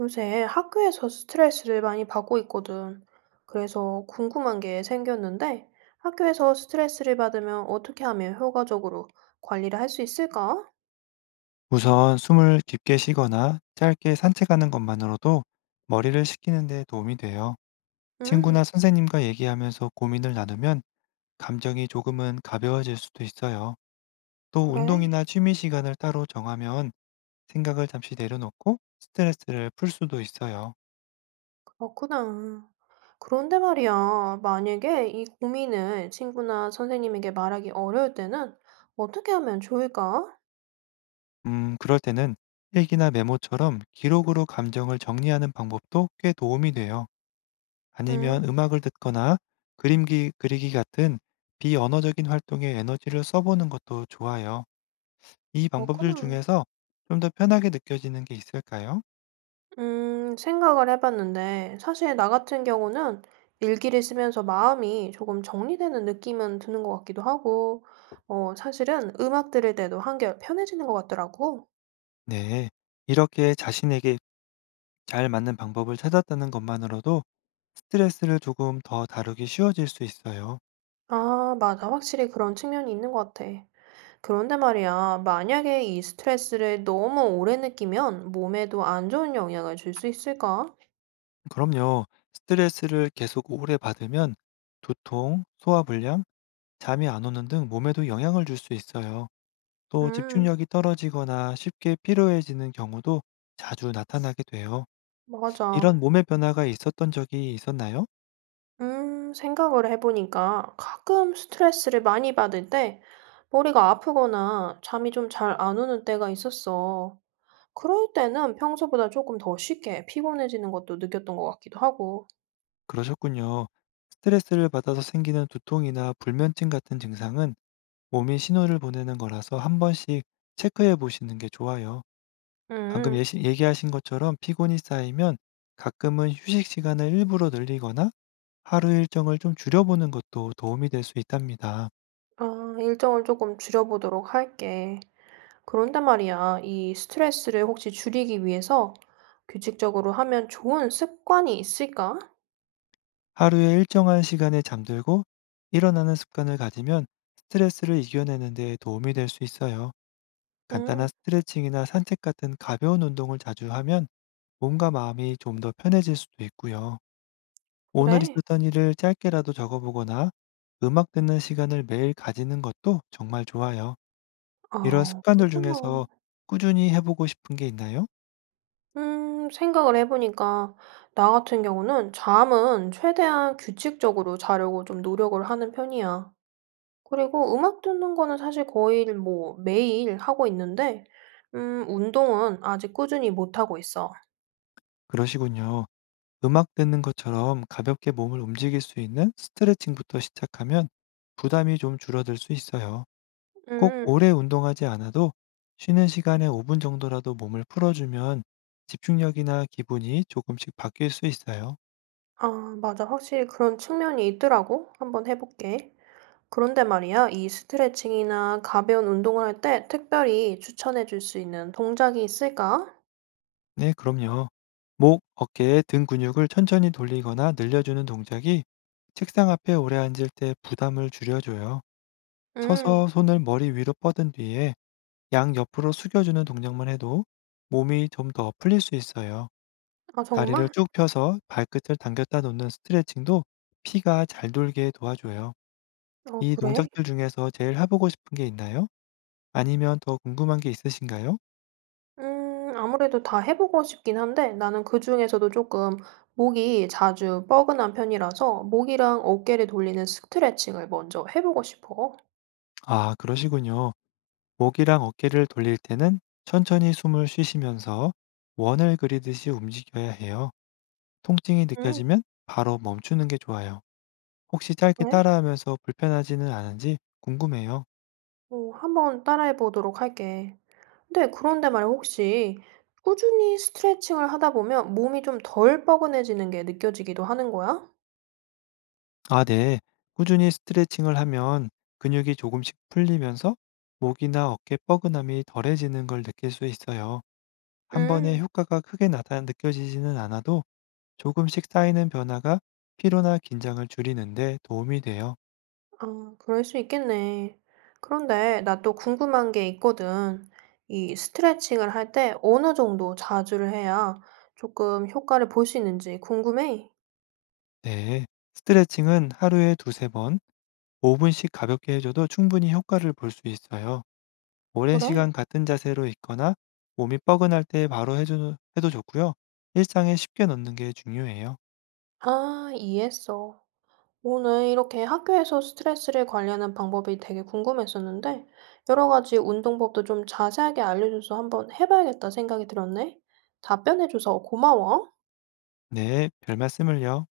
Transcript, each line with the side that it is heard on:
right: 요새 학교에서 스트레스를 많이 받고 있거든. 그래서 궁금한 게 생겼는데, 학교에서 스트레스를 받으면 어떻게 하면 효과적으로 관리를 할 수 있을까?
left: 우선 숨을 깊게 쉬거나 짧게 산책하는 것만으로도 머리를 식히는 데 도움이 돼요.
right: 음,
left: 친구나 선생님과 얘기하면서 고민을 나누면 감정이 조금은 가벼워질 수도 있어요. 또
right: 그래,
left: 운동이나 취미 시간을 따로 정하면 생각을 잠시 내려놓고 스트레스를 풀 수도 있어요.
right: 그렇구나. 그런데 말이야, 만약에 이 고민을 친구나 선생님에게 말하기 어려울 때는 어떻게 하면 좋을까?
left: 그럴 때는 일기나 메모처럼 기록으로 감정을 정리하는 방법도 꽤 도움이 돼요.
right: 음,
left: 아니면 음악을 듣거나 그리기 같은 비언어적인 활동에 에너지를 써보는 것도 좋아요. 이 방법들
right: 그렇구나.
left: 중에서 좀 더 편하게 느껴지는 게 있을까요?
right: 생각을 해봤는데, 사실 나 같은 경우는 일기를 쓰면서 마음이 조금 정리되는 느낌은 드는 것 같기도 하고, 사실은 음악 들을 때도 한결 편해지는 것 같더라고.
left: 네. 이렇게 자신에게 잘 맞는 방법을 찾았다는 것만으로도 스트레스를 조금 더 다루기 쉬워질 수 있어요.
right: 아, 맞아. 확실히 그런 측면이 있는 것 같아. 그런데 말이야, 만약에 이 스트레스를 너무 오래 느끼면 몸에도 안 좋은 영향을 줄 수 있을까?
left: 그럼요. 스트레스를 계속 오래 받으면 두통, 소화불량, 잠이 안 오는 등 몸에도 영향을 줄 수 있어요. 또
right: 음,
left: 집중력이 떨어지거나 쉽게 피로해지는 경우도 자주 나타나게 돼요. 이런
right: 맞아.
left: 몸의 변화가 있었던 적이 있었나요?
right: 생각을 해보니까 가끔 스트레스를 많이 받을 때 머리가 아프거나 잠이 좀 잘 안 오는 때가 있었어. 그럴 때는 평소보다 조금 더 쉽게 피곤해지는 것도 느꼈던 것 같기도 하고.
left: 그러셨군요. 스트레스를 받아서 생기는 두통이나 불면증 같은 증상은 몸이 신호를 보내는 거라서 한 번씩 체크해 보시는 게 좋아요. 방금
right: 음,
left: 얘기하신 것처럼 피곤이 쌓이면 가끔은 휴식 시간을 일부러 늘리거나 하루 일정을 좀 줄여보는 것도 도움이 될 수 있답니다.
right: 아, 일정을 조금 줄여보도록 할게. 그런데 말이야, 이 스트레스를 혹시 줄이기 위해서 규칙적으로 하면 좋은 습관이 있을까?
left: 하루에 일정한 시간에 잠들고 일어나는 습관을 가지면 스트레스를 이겨내는 데 도움이 될 수 있어요. 간단한
right: 음,
left: 스트레칭이나 산책 같은 가벼운 운동을 자주 하면 몸과 마음이 좀 더 편해질 수도 있고요. 오늘
right: 그래.
left: 있었던 일을 짧게라도 적어보거나 음악 듣는 시간을 매일 가지는 것도 정말 좋아요. 이런
right: 아,
left: 습관들
right: 그렇구나.
left: 중에서 꾸준히 해보고 싶은 게 있나요?
right: 생각을 해보니까, 나 같은 경우는 잠은 최대한 규칙적으로 자려고 좀 노력을 하는 편이야. 그리고 음악 듣는 거는 사실 거의 뭐 매일 하고 있는데, 운동은 아직 꾸준히 못 하고 있어.
left: 그러시군요. 음악 듣는 것처럼 가볍게 몸을 움직일 수 있는 스트레칭부터 시작하면 부담이 좀 줄어들 수 있어요. 꼭
right: 음,
left: 오래 운동하지 않아도 쉬는 시간에 5분 정도라도 몸을 풀어주면 집중력이나 기분이 조금씩 바뀔 수 있어요.
right: 아, 맞아. 확실히 그런 측면이 있더라고. 한번 해볼게. 그런데 말이야, 이 스트레칭이나 가벼운 운동을 할 때 특별히 추천해 줄 수 있는 동작이 있을까?
left: 네, 그럼요. 목, 어깨, 등 근육을 천천히 돌리거나 늘려주는 동작이 책상 앞에 오래 앉을 때 부담을 줄여줘요.
right: 음,
left: 서서 손을 머리 위로 뻗은 뒤에 양옆으로 숙여주는 동작만 해도 몸이 좀 더 풀릴 수 있어요.
right: 아,
left: 다리를
right: 정말?
left: 쭉 펴서 발끝을 당겼다 놓는 스트레칭도 피가 잘 돌게 도와줘요.
right: 어,
left: 이
right: 그래.
left: 동작들 중에서 제일 해보고 싶은 게 있나요? 아니면 더 궁금한 게 있으신가요?
right: 아무래도 다 해보고 싶긴 한데 나는 그중에서도 조금 목이 자주 뻐근한 편이라서 목이랑 어깨를 돌리는 스트레칭을 먼저 해보고 싶어.
left: 아, 그러시군요. 목이랑 어깨를 돌릴 때는 천천히 숨을 쉬시면서 원을 그리듯이 움직여야 해요. 통증이
right: 음,
left: 느껴지면 바로 멈추는 게 좋아요. 혹시 짧게
right: 그래?
left: 따라하면서 불편하지는 않은지 궁금해요.
right: 한번 따라해 보도록 할게. 근데 그런데 말이야, 혹시 꾸준히 스트레칭을 하다 보면 몸이 좀 덜 뻐근해지는 게 느껴지기도 하는 거야?
left: 아, 네. 꾸준히 스트레칭을 하면 근육이 조금씩 풀리면서 목이나 어깨 뻐근함이 덜해지는 걸 느낄 수 있어요. 한 번에
right: 음.
left: 효과가 크게 나타 느껴지지는 않아도 조금씩 쌓이는 변화가 피로나 긴장을 줄이는데 도움이 돼요.
right: 아, 그럴 수 있겠네. 그런데 나 또 궁금한 게 있거든. 이 스트레칭을 할 때 어느 정도 자주를 해야 조금 효과를 볼 수 있는지 궁금해.
left: 네. 스트레칭은 하루에 두세 번, 5분씩 가볍게 해줘도 충분히 효과를 볼 수 있어요. 오랜
right: 그래?
left: 시간 같은 자세로 있거나 몸이 뻐근할 때 바로 해도 좋고요. 일상에 쉽게 넣는 게 중요해요.
right: 아, 이해했어. 오늘 이렇게 학교에서 스트레스를 관리하는 방법이 되게 궁금했었는데, 여러 가지 운동법도 좀 자세하게 알려줘서 한번 해봐야겠다 생각이 들었네. 답변해줘서 고마워.
left: 네, 별 말씀을요.